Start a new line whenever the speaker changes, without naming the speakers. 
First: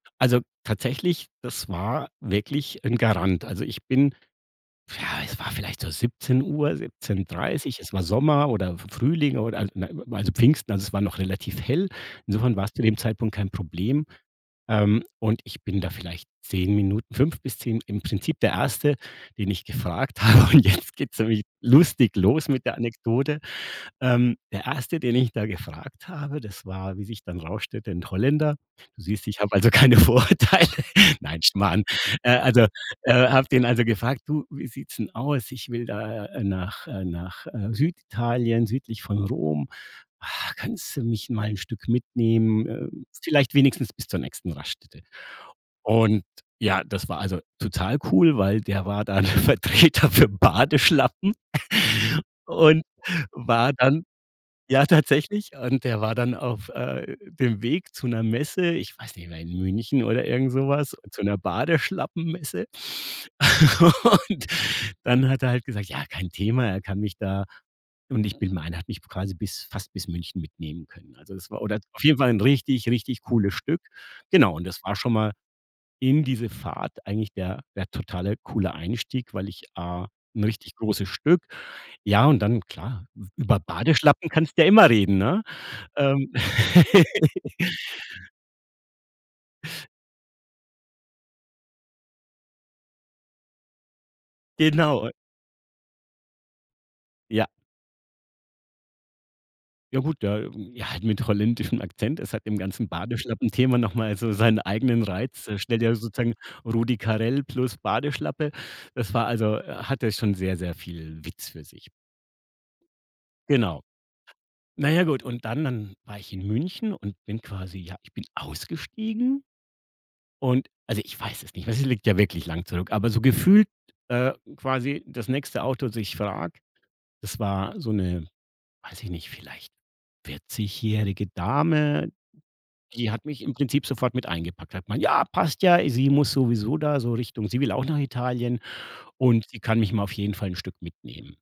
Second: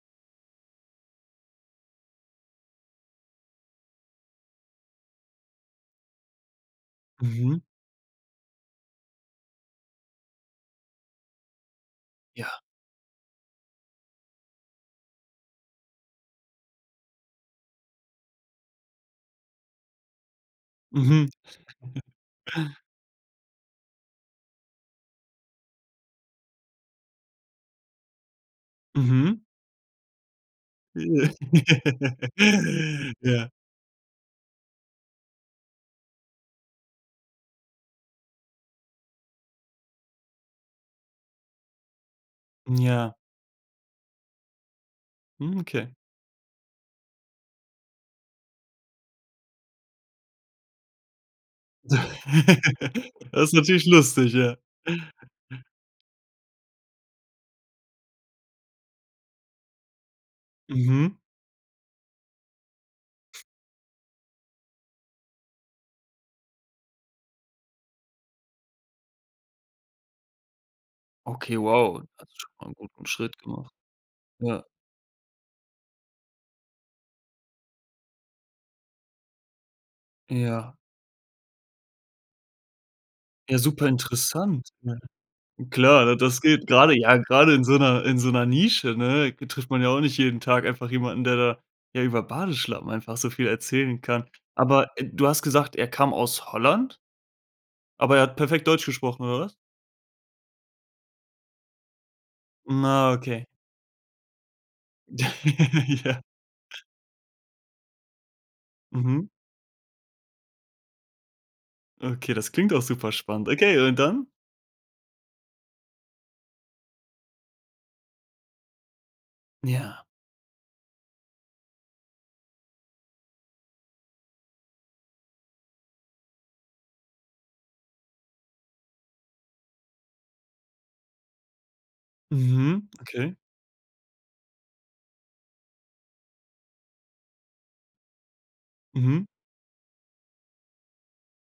Also, tatsächlich, das war wirklich 'n Garant. Also, ich bin ja, es war vielleicht so 17:00, Siebzehn
Mhm.
Dreißig, es war Sommer oder F Frühling oder a n also, Pfingsten, also, es war noch relativ hell. Insofern
Ja.
war's zu dem Zeitpunkt kein Problem. Ähm, und ich bin da vielleicht 10 Minuten 5 bis 10 im Prinzip der 1. den ich gefragt habe und jetzt geht's
Mhm.
nämlich lustig los mit der Anekdote. Ähm, der 1. den ich da gefragt habe, das war, wie sich dann rausstellte, 'n Holländer. Du siehst, ich
Mhm.
habe also keine Vorurteile.
J
Nein, Schmarrn. Äh, also äh, habe
Ja.
den also gefragt: „Du, wie sieht's 'n aus? Ich will da, äh, nach, äh nach, äh, Süditalien, südlich von Rom. Ha, kannst du mich mal 'n Stück mitnehmen,
Hm,
äh,
ja.
vielleicht wenigstens bis zur nächsten Raststätte?“
Hm, okay.
Und ja, das war also total cool, weil der war dann Vertreter für Badeschlappen
D
und
Das ist
war
natürlich
dann
lustig, ja.
ja tatsächlich, und der war dann auf, äh, dem Weg zu 'ner Messe. Ich weiß nicht mehr, in München oder irgend so was,
Mhm.
zu 'ner Badeschlappen-Messe. Und dann hat er halt gesagt: „Ja, kein Thema,“ er kann mich da und ich bin meine, er hat mich quasi bis fast bis München mitnehmen können. Also, es
Okay,
war oder
wow,
auf jeden Fall
hast du
'n
schon mal 'n
richtig,
guten
richtig
Schritt
cooles
gemacht.
Stück. Genau
Ja.
und das war schon mal in diese Fahrt eigentlich der der totale, coole Einstieg, weil ich A 'n richtig
Ja.
großes Stück. Ja und dann klar,
Ja,
über
super
Badeschlappen kannst du ja
interessant,
immer
ne?
reden, ne?
Klar, d
Ähm.
das geht gerade ja, gerade in so 'ner in so 'ner Nische ne, g trifft man ja auch nicht jeden Tag einfach jemanden, der da ja über Badeschlappen einfach so viel erzählen kann. Aber,
Genau,
äh,
und
du hast gesagt, er kam aus Holland
Ja.
Aber er hat perfekt Deutsch gesprochen oder was?
Ja gut, der ja, halt mit holländischem Akzent. Es hat im ganzen
Na, okay.
Badeschlappenthema noch mal so seinen eigenen Reiz. Äh, stell dir
Ja.
sozusagen Rudi Carrell plus Badeschlappe. Das
Mhm.
war also äh, hatte schon sehr, sehr viel Witz für sich.
Okay, das klingt auch super spannend. Okay,
Genau.
und dann?
Na ja, gut und dann dann war ich in München und bin quasi ja, ich bin ausgestiegen
Ja.
und also ich weiß es nicht mehr, es liegt ja wirklich lang zurück, aber so gefühlt, äh, quasi das nächste Auto, dass ich frage, das war so 'ne, weiß ich nicht, vielleicht vierzig-jährige Dame.
Mhm,
Die hat
okay.
mich im Prinzip sofort mit eingepackt. Da hat man: „Ja, passt ja,“ sie muss sowieso da so Richtung sie will auch nach Italien
Mhm.
und sie kann mich mal auf jeden Fall 'n Stück mitnehmen.